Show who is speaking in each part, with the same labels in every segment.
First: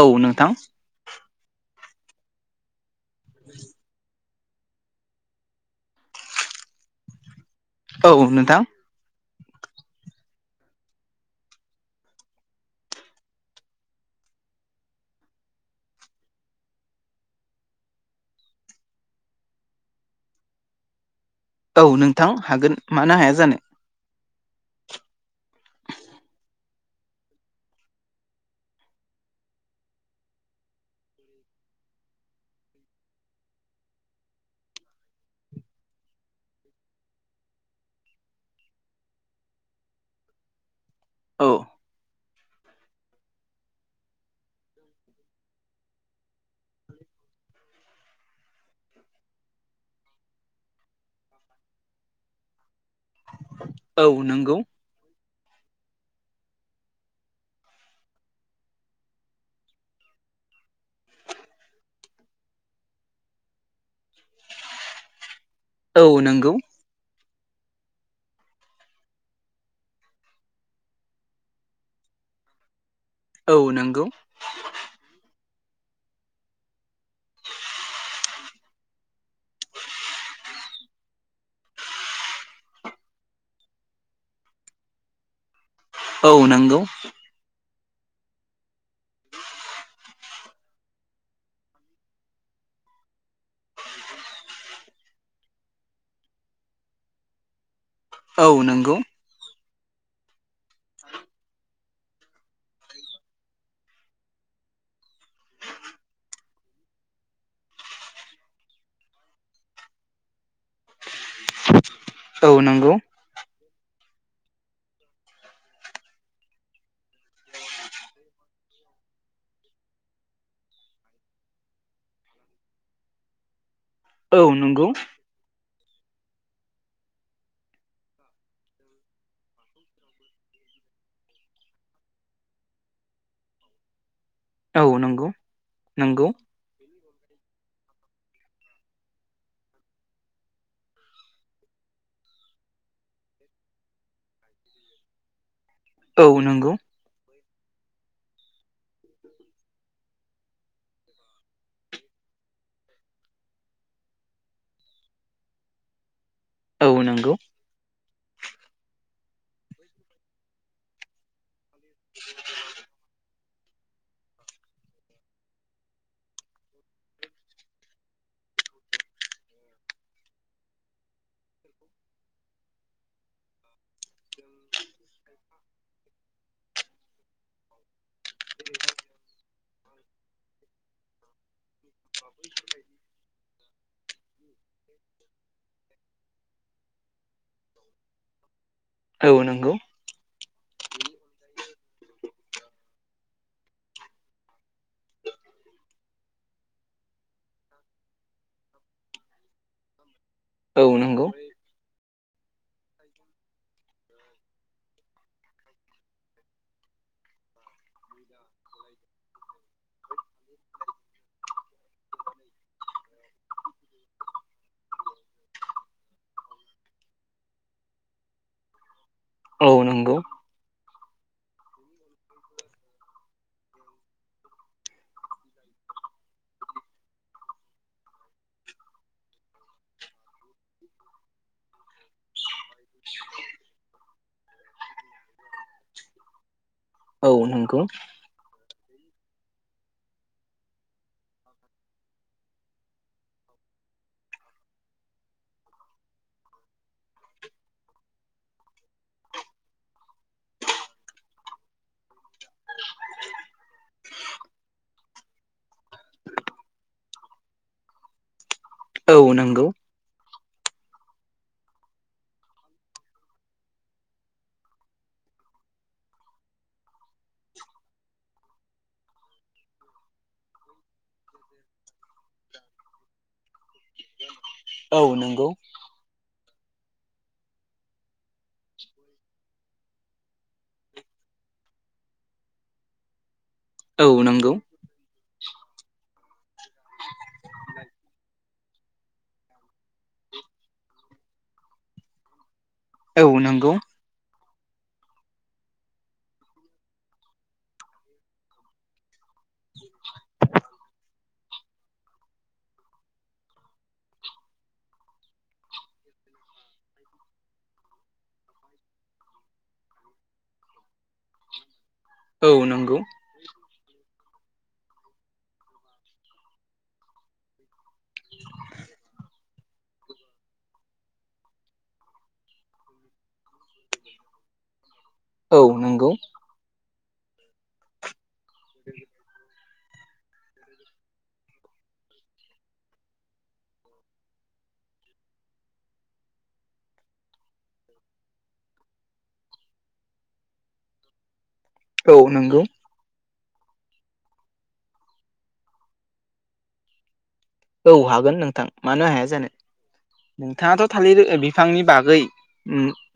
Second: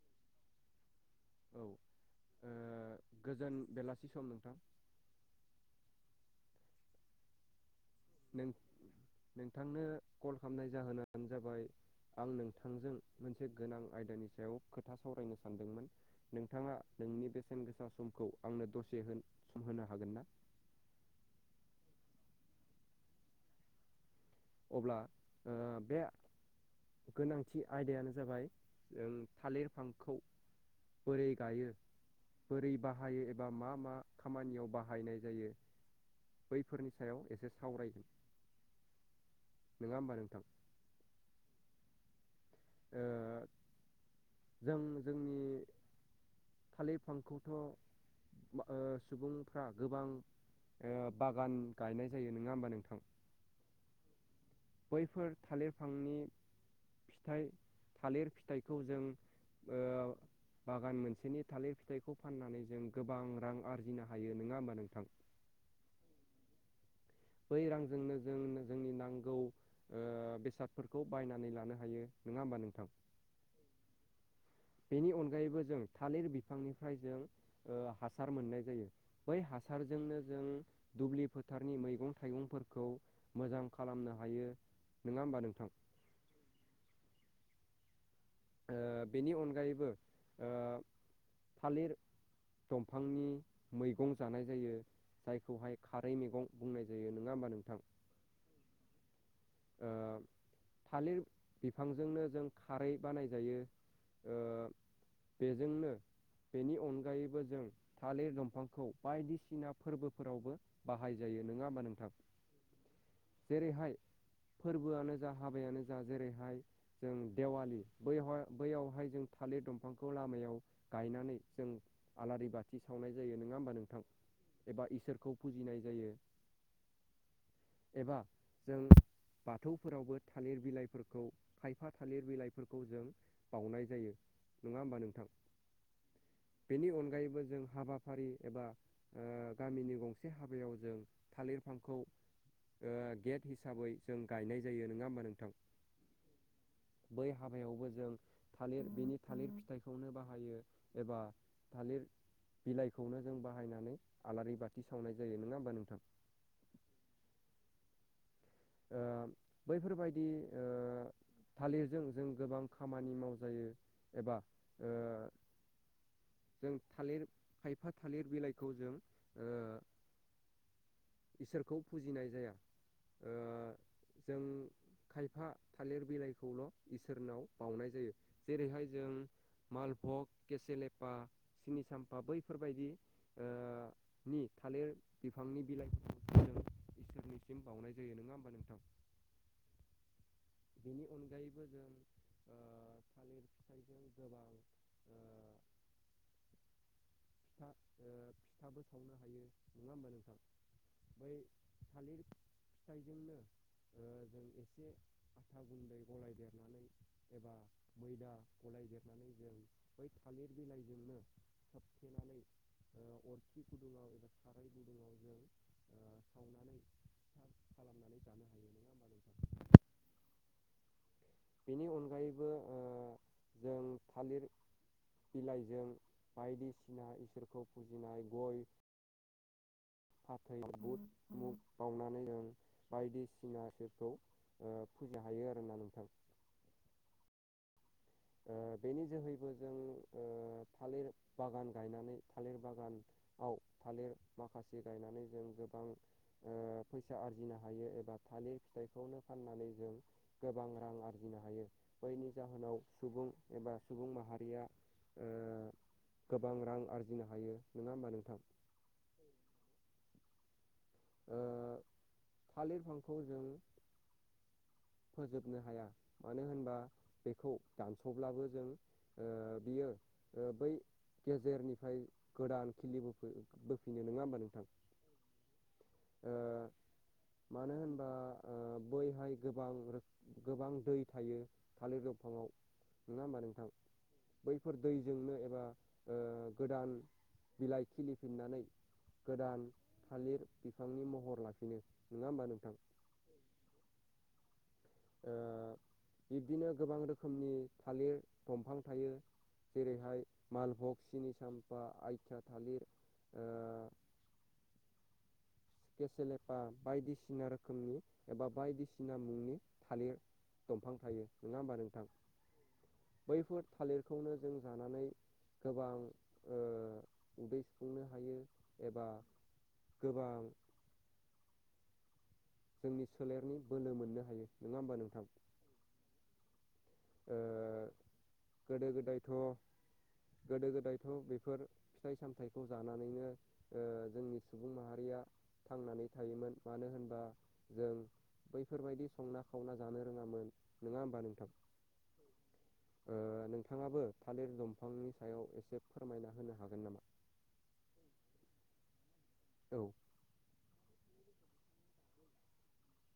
Speaker 1: औ नोंथां
Speaker 2: औ ओ गोजोन बेलासि सम नोंथां।
Speaker 1: औ
Speaker 2: नों
Speaker 1: नोंथां
Speaker 2: नोंथांनो कल खालामनाय जाहोनानो जाबाय आं नोंथांजों मोनसे गोनां आयदानि सायाव खोथा सावरायनो सानदोंमोन। नोंथाङा नोंनि बेसेन गोसा समखौ आंनो दसे सम होनो हागोन ना?
Speaker 1: औ नोंथां हागोन मानो हाया जानो।
Speaker 2: अब्ला ओ बे गोनांथि आयदायानो जाबाय जों थालिर बिफांखौ बोरै गायो बोरै बाहायो एबा मा मा खामानियाव बाहायनाय जायो। बैफोरनि सायाव एसे सावरायगोन। नङा होमबा नोंथां।
Speaker 1: औ
Speaker 2: ओ जों जोंनि थालिर बिफांखौथ' ओ सुबुंफ्रा गोबां ओ बागान गायनाय जायो नङा होमबा नोंथां?
Speaker 1: औ नंगौ।
Speaker 2: बैफोर थालिर बिफांनि फिथाइ थालिर फिथाइखौ जों ओ बागान मोनसेनि थालिर फिथाइखौ फाननानै जों गोबां रां आरजिनो हायो नङा होमबा नोंथां?
Speaker 1: औ नंगौ।
Speaker 2: बै रांजोंनो जों जोंनि नांगौ ओ बेसादफोरखौ बायनानै लानो हायो नङा होमबा नोंथां।
Speaker 1: औ नोंगौ।
Speaker 2: बेनि अनगायैबो जों थालिर बिफांनिफ्राय जों हासार ओ मोननाय जायो। बै हासारजोंनो जों दुब्लि फोथारनि मैगं थाइगंफोरखौ मोजां खालामनो हायो नङा होमबा नोंथां।
Speaker 1: औ नंगौ।
Speaker 2: ओ बेनि अनगायैबो ओ थालिर दंफांनि मैगं जानाय जायो। जायखौहाय खारै मैगं बुंनाय जायो नङा होमबा नोंथां।
Speaker 1: औ नोंगौ।
Speaker 2: ओ थालिर बिफांजोंनो जों खारै बानायजायो ओ बेजोंनो बेनि अनगायैबो जों थालिर दंफांखौ बायदिसिना फोरबोफोरावबो बाहाय जायो नङा होमबा नोंथां
Speaker 1: औ नंगौ
Speaker 2: जेरैहाय फोरबोआनो जा हाबायानो जा जेरैहाय जों देवालि बैहा बैयावहाय जों थालिर दंफांखौ लामायाव गायनानै जों आलारि बाथि सावनाय जायो नङा होमबा नोंथां?
Speaker 1: औ नंगौ
Speaker 2: एबा इसोरखौ फुजिनाय जायो एबा जों बाथौफोरावबो थालिर बिलाइफोरखौ खायफा थालिर बिलाइफोरखौ जों बाउनाय जायो। नङा
Speaker 1: औ
Speaker 2: होमबा नोंथां?
Speaker 1: नंगौ नंगौ
Speaker 2: बेनि अनगायैबो जों हाबाफारि एबा ओ गामिनि गंसे हाबायाव जों थालिर बिफांखौ ओ गेट हिसाबै जों गायनाय जायो नोङा होमबा नोंथां?
Speaker 1: औ नंगौ।
Speaker 2: बै हाबायावबो जों थालिर बिनि थालिर फिथाइखौनो बाहायो एबा थालिर बिलाइखौनो जों बाहायनानै आलारि बाथि सावनाय जायो, नङा होमबा नोंथां?
Speaker 1: औ नंगौ।
Speaker 2: बैफोरबायदि थालिरजों जों गोबां खामानि माव जायो एबा ओ जों थालिर खायफा थालिर बिलाइखौ जों ओ इसोरखौ फुजिनाय जाया। ओ जों खायफा थालिर बिलाइखौल' इसोरनाव बावनाय जायो। जेरैहाय जों मालभग केसे लेपा सिनि साम्फा बैफोरबायदि नि थालिर बिफांनि बिलाइफोरखौ जों इसोरनिसिम बावनाय जायो नङा होमबा नोंथां?
Speaker 1: औ नंगौ।
Speaker 2: बिनि अनगायैबो जों थालिर फिथाइजों गोबां [unintelligible] फिथा फिथाबो सावनो हायो नङा होमबा नोंथां?
Speaker 1: औ नंगौ औ नंगौ
Speaker 2: बै थालिर फिथाइजोंनो जों एसे आथा गुन्दै गलायदेरनानै एबा मैदा गलायदेरनानै जों बै थालिर बिलाइजोंनो थ थेनानै अरखि गुदुङाव एबा खाराय गुदुङाव जों ओ सावनानै थाब खालामनानै जानो हायो। होमबा नोंथां
Speaker 1: औ नंगौ।
Speaker 2: बेनि अनगायैबो जों थालिर बिलाइजों बायदिसिना इसोरखौ फुजिनाय गय फाथै बुद मुग बावनानै जों बायदिसिनाखौ फुजा हायो आरोना नोंथां।
Speaker 1: औ नंगौ।
Speaker 2: बेनि जोहैबो जों थालिर बागान गायनानै थालिर बागान आव थालिर माखासे गायनानै जों गोबां ओ फैसा आरजिनो हायो एबा थालिर फिथाइखौनो फाननानै जों गोबां रां आरजिनो हायो बैनि जाहोनाव सुबुं एबा सुबुं माहारिया ओ गोबां रां आरजिनो हायो नङा होमबा नोंथां?
Speaker 1: औ नंगौ।
Speaker 2: थालिर फांखौ जों फोजोबनो हाया मानो होनबा बेखौ दानस'ब्लाबो जों बियो बै गेजेरनिफ्राय गोदान खिलि बफै बोफिनो नङा होमबा नोंथां?
Speaker 1: औ नंगौ।
Speaker 2: ओ मानो होनबा? बैहाय गोबां रोखोम गोबां दै थायो थालिर दंफाङाव नङा होमबा नोंथां?
Speaker 1: औ नंगौ
Speaker 2: बैफोर दैजोंनो एबा गोदान बिलाइ खिलिफिननानै गोदान थालिर बिफांनि महर लाफिनो, नङा होमबा नोंथां?
Speaker 1: औ नंगौ।
Speaker 2: ओ बिब्दिनो गोबां रोखोमनि थालिर दंफां थायो। जेरैहाय मालभग सिनि साम्फा आइथिया थालिर केसेलेपा बायदिसिना रोखोमनि एबा बायदिसिना मुंनि थालिर। दंफां थायो नङा होमबा नोंथां।
Speaker 1: औ नंगौ
Speaker 2: बैफोर थालिरखौनो जों जानानै गोबां ओ उदै सुफुंनो हायो एबा गोबां जोंनि सोलेरनि बोलो मोननो हायो नङा होमबा नोंथां।
Speaker 1: औ नंगौ।
Speaker 2: गोदो गोदायथ' गोदो गोदायथ' बेफोर फिथाइ सामथायाइखौ जानानैनो जोंनि सुबुं माहारिया थांनानै थायोमोन मानो होनबा जों बैफोरबायदि संना खावना जानो रोङामोन नङा होमबा नोंथां?
Speaker 1: औ नंगौ
Speaker 2: नोंथाङाबो थालिर दंफांनि सायाव एसे फोरमायना होनो हागोन नामा?
Speaker 1: औ हागोन नोंथां मानो हाया जानो।
Speaker 2: औ
Speaker 1: नोंथाङाथ' थालिर बिफांनि बागै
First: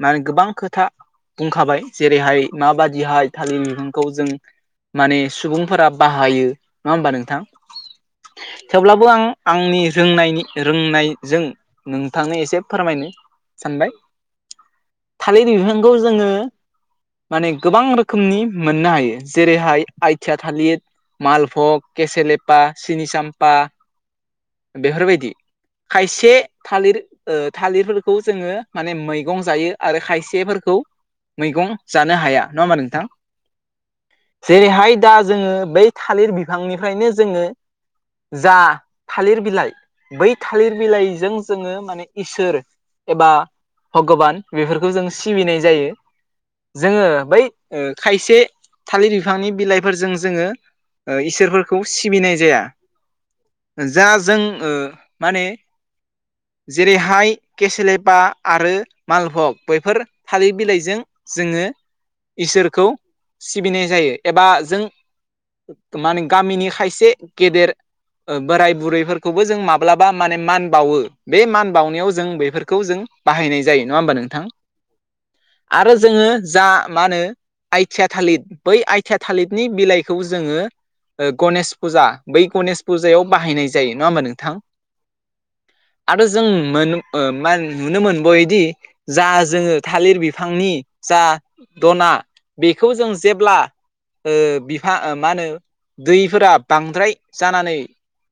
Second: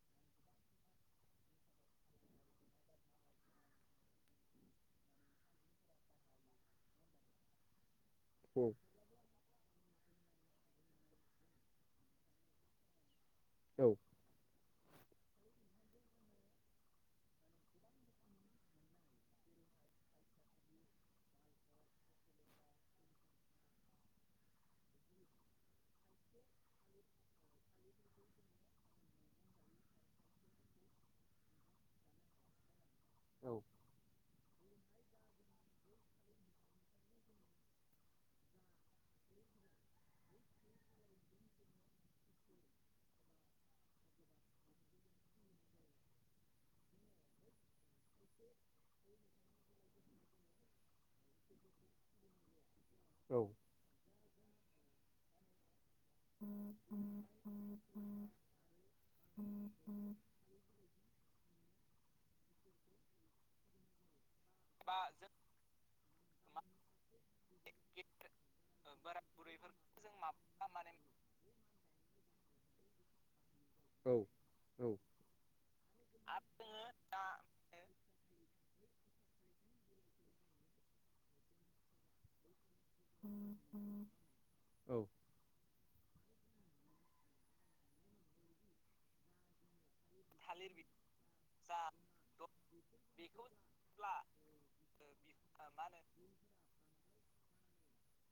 Speaker 1: माने गोबां खोथा बुंखाबाय जेरैहाय माबादिहाय थालिर बिफांखौ जों माने सुबुंफोरा बाहायो नङा होमबा नोंथां
Speaker 2: औ
Speaker 1: थेवब्लाबो आं आंनि रोंनायनि रोंनायजों नोंथांनो एसे फोरमायनो
Speaker 2: औ
Speaker 1: सानबाय। थालिर बिफांखौ जोङो माने गोबां रोखोमनि मोननो हायो जेरैहाय आइथिया थालिर मालभग केसेलेपा सिनिसाम्पा बेफोरबायदि खायसे थालिर थालिरफोरखौ जोङो माने मैगं जायो आरो खायसेफोरखौ मैगं जानो हाया नङा होमबा नोंथां।
Speaker 2: औ
Speaker 1: जेरैहाय दा जोङो बै थालिर बिफांनिफ्रायनो जोङो जा थालिर बिलाइ बै थालिर बिलाइजों जोङो माने इसोर एबा भगबान बेफोरखौ जों सिबिनाय जायो। जोङो बै खायसे थालिर बिफांनि बिलाइफोरजों जोङो इसोरफोरखौ सिबिनाय जाया।
Speaker 2: औ
Speaker 1: जा जों माने
Speaker 2: [inaudible]
Speaker 1: जेरैहाय केसेलेपा आरो मालभग बेैफोर थालिर बिलाइजों जोङो इसोरखौ सिबिनाय जायो एबा जों माने गामिनि खायसे गेदेर बोराय बुरैफोरखौबो जों माब्लाबा माने मान बावो बे मान बावनायाव जों बेफोरखौ जों बाहायनाय जायो नङा
Speaker 2: औ
Speaker 1: हबा नोंथां
Speaker 2: औ
Speaker 1: आरो जोङो जा मा होनो आइथिया थालिरि बै आइथिया थालिरनि बिलाइखौ जोङो गणेश फुजा बै गणेश फुजायाव बाहायनाय जायो नङा होमबा नोंथां।
Speaker 2: औ
Speaker 1: आरो जों मोन मा नुनो मोनबोयदि जा जोङो थालिर बिफांनि जा दना बेखौ जों जेब्ला बिफा मा होनो दैफोरा बांद्राय जानानै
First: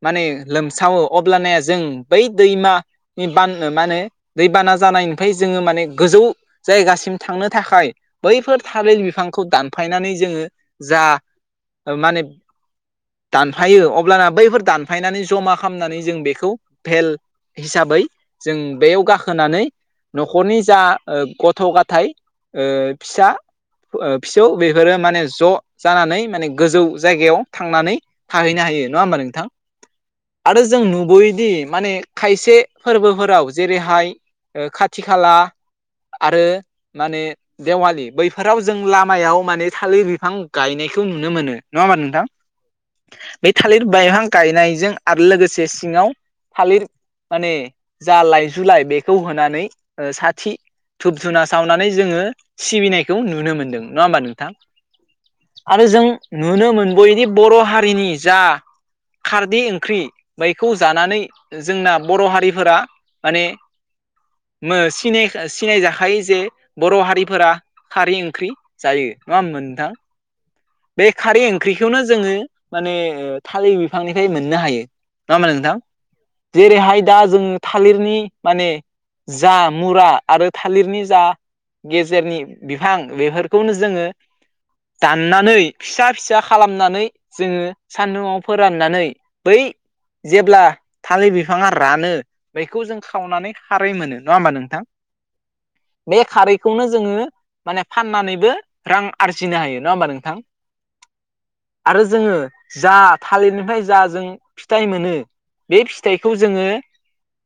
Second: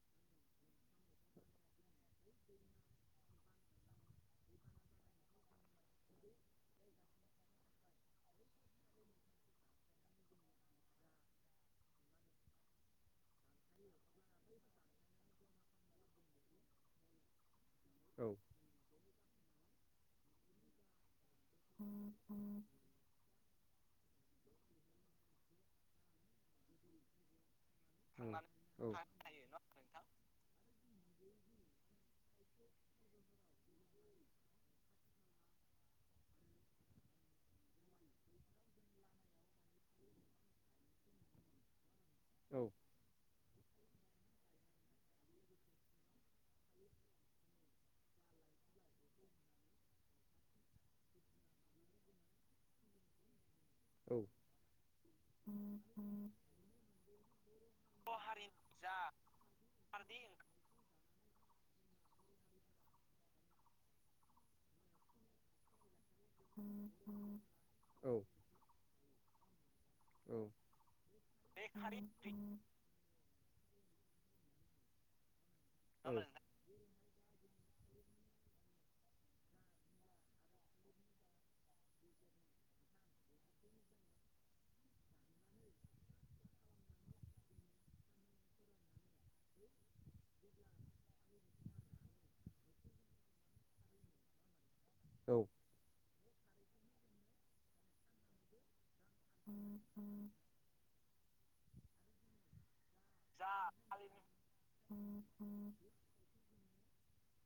Speaker 1: माने लोमसावो अब्लाना जों बै दैमा ब मा होनो दैबाना जानायनिफ्राय जोङो माने गोजौ जायगासिम थांनो थाखाय बैफोर थालिर बिफांखौ दानफायनानै जोङो जा माने दानफायो अब्लाना बैफोर दानफायनानै जमा खालामनानै जों बेखौ भेल हिसाबै
Speaker 2: औ।
Speaker 1: जों बेयाव गाखोनानै न'खरनि जा ओ गथ' गथाय ओ फिसा ओ फिसौ बेफोरो माने ज' जानानै माने गोजौ जायगायाव थांनानै थाहैनो हायो नङा होमबा नों
Speaker 2: न नोंथां।
Speaker 1: आरो जों नुबोयोदि माने खायसे फोरबोफोराव जेरैहाय ओ खाथि खाला आरो माने देवालि बैफोराव जों लामायाव माने थालिर बिफां गायनायखौ नुनो मोनो नङा होमबा नोंथां?
Speaker 2: औ।
Speaker 1: बे थालिर बायहां गायनायजों आरो लोगोसे सिङाव थालिर माने जा लाइजुलाइ बेखौ होनानै ओ साथि धुुब धुना सावनानै जोङो सिबिनायखौ नुनो मोन्दों। नङा होमबा नोंथां आरो जों नुनो मोनबोयोदि बर' हा
Speaker 2: बर' हारि जा
Speaker 1: खारदै ओंख्रि बैखौ जानानै जोंना बर' हारिफोरा माने मोनै सिनाय सिनायजाखायो जे बर' हारिफोरा खारै ओंख्रि जायो नङा होमबा नोंथां। बे खारै ओंख्रिखौनो जोङो माने थालिर बिफांनिफ्राय मोननो हायो नङा होमबा नोंथां।
Speaker 2: आङो
Speaker 1: जेरैहाय दा जों थालिरनि माने जा मुरा आरो थालिरनि जा गेजेरनि बिफां बेफोरखौनो जोङो दाननानै फिसा फिसा खालामनानै जोङो सान्दुंआव फोराननानै बै जेब्ला थालिर बिफाङा रानो बेखौ जों खावनानै खारै मोनो नङा होनबा नोंथां?
Speaker 2: औ।
Speaker 1: बे खारैखौनो जोङो माने फाननानैबो रां आरजिनो हायो नङा होमबा नोंथां आरो जोङो जा थालिरनिफ्राय जा जों फिथाइ मोनो बे फिथाइखौ जोङो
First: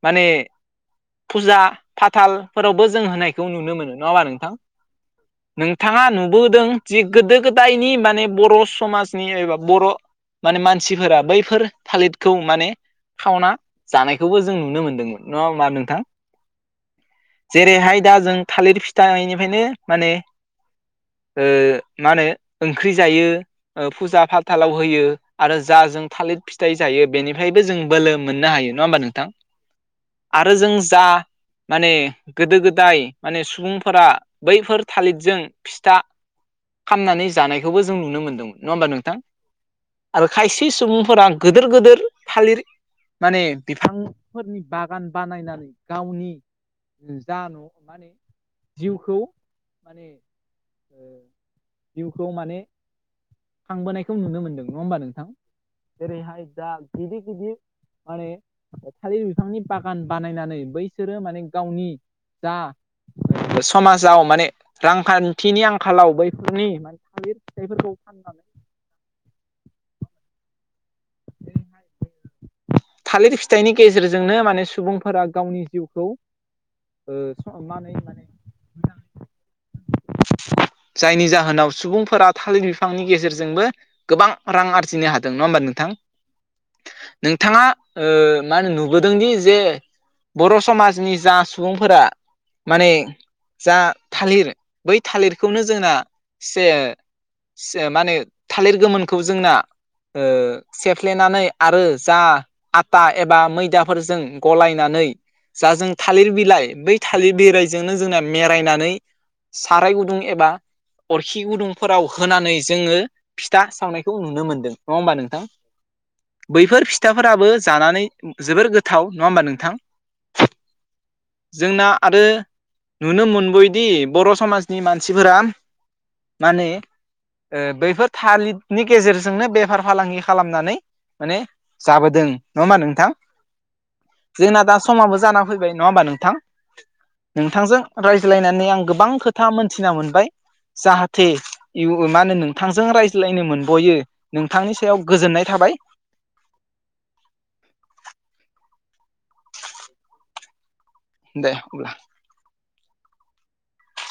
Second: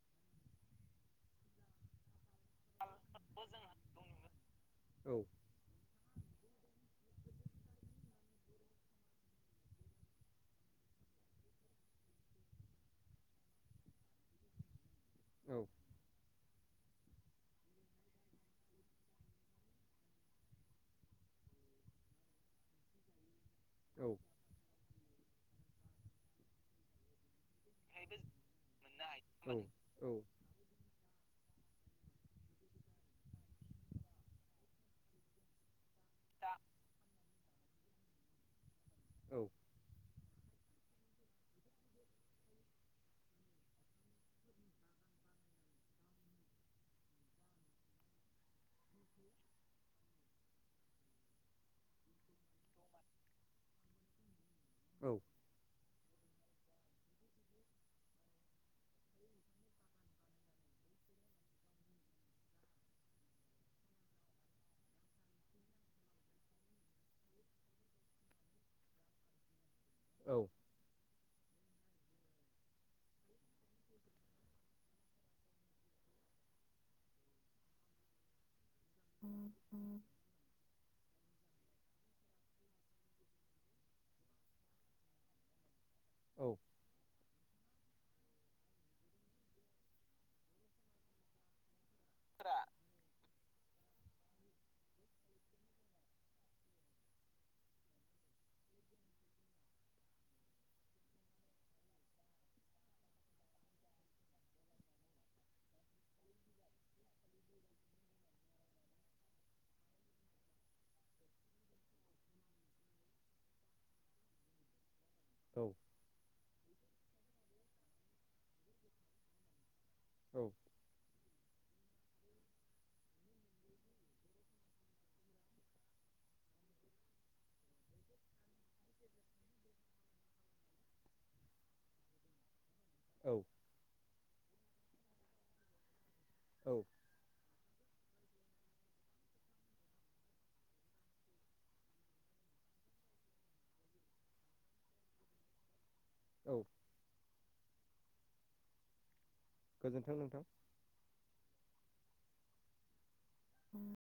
Speaker 1: माने फुजा फाथालफोरावबो जों होनायखौ नुनो मोनो नङा होनबा नोंथां?
Speaker 2: औ।
Speaker 1: नोंथाङा नुबोदों जे गोदो गोदायनि माने बर' समाजनि एबा बर'। माने मानसिफोरा बैफोर थालिरखौ माने खावना जानायखौबो जों नुनो मोनदोंमोन। नङा होमबा नोंथां। जेरैहाय दा जों थालिर फिथाइनिफ्रायनो माने ओ मा होनो ओंख्रि जायो। ओ फुजा फाथालाव होयो आरो जा जों थालिर फिथाइ जायो बेनि बेहायबो जों बोलो मोननो हायो नङा होमबा नोंथां आरो जों जा माने गोदो गोदाय माने सुबुंफोरा बैफोर थालिरजों फिथा खामनानै जानायखौबो जों नुनो मोनदोंमोन नङा होमबा नोंथां?
Speaker 2: औ।
Speaker 1: आरो खायसे सुबुंफोरा गोदोर गोदोर थालिर माने बिफांफोरनि बागान बानायनानै गावनि जा न' माने जिउखौ माने जिउखौ माने खांबोनायखौ नुनो मोनदों नङा होमबा
Speaker 2: औ
Speaker 1: नोंथां? जेरै हाय जा गिदिर गिदिर माने थालिर बिफांनि बागान बानायनानै बैसोरो माने गावनि जा समाजाव माने रांखान्थिनि आंखालाव बैफोरनि थालिर फिथाइफोरखौ फाननानै
Speaker 2: औ
Speaker 1: जेरैहाय थालिर फिथाइनि गेजेरजोंनो माने सुबुंफोरा गावनि जिउखौ ओ संनानै
Speaker 2: [inaudible]
Speaker 1: जायनि जाहोनाव सुबुंफोरा थालिर बिफांनि गेजेरजोंबो गोबां रां आरजिनो हादों नङा होमबा नोंथां
Speaker 2: औ
Speaker 1: नोंथाङा मा होनो नुबोदों दि जे बर' समाजनि जा सुबुंफोरा
Speaker 2: फोरा
Speaker 1: माने जा थालिर बै थालिरखौनो जोंना से मा होनो थालिर गोमोनखौ जोंना सेफ्लेनानै आरो जा आटा एबा मैदाफोरजों गलायनानै जा जों थालिर बिलाइ बै थालिर बिलाइजोंनो जोंना मेरायनानै साराय गुदुं एबा अरखि गुदुंफोराव होनानै जोङो फिथा सावनायखौ नुनो मोनदों नङा होमबा नोंथां
Speaker 2: औ
Speaker 1: बैफोर फिथाफोराबो जानानै जोबोर गोथाव नङा होमबा नोंथां?
Speaker 2: औ
Speaker 1: जोंना आरो नुनो मोनबोयदि बर' समाजनि मानसिफोरा माने बैफोर थालिरनि गेजेरजोंनो बेफार फालांगि खालामनानै माने जाबोदों नङा होमबा नोंथां
Speaker 2: औ
Speaker 1: जोंना दा समाबो जाना फैबाय नङा होमबा नोंथां
Speaker 2: औ
Speaker 1: नोंथांजों रायज्लायनानै आं गोबां खोथा मोनथिना मोनबाय जाहाथे इउ मा होनो नोंथांजों रायज्लायनो मोनबयो नोंथांनि सायाव गोजोननाय थाबाय।
Speaker 2: औ गोजोन्थों नोंथां।
Speaker 1: दे हब्ला।
Speaker 2: [inaudible]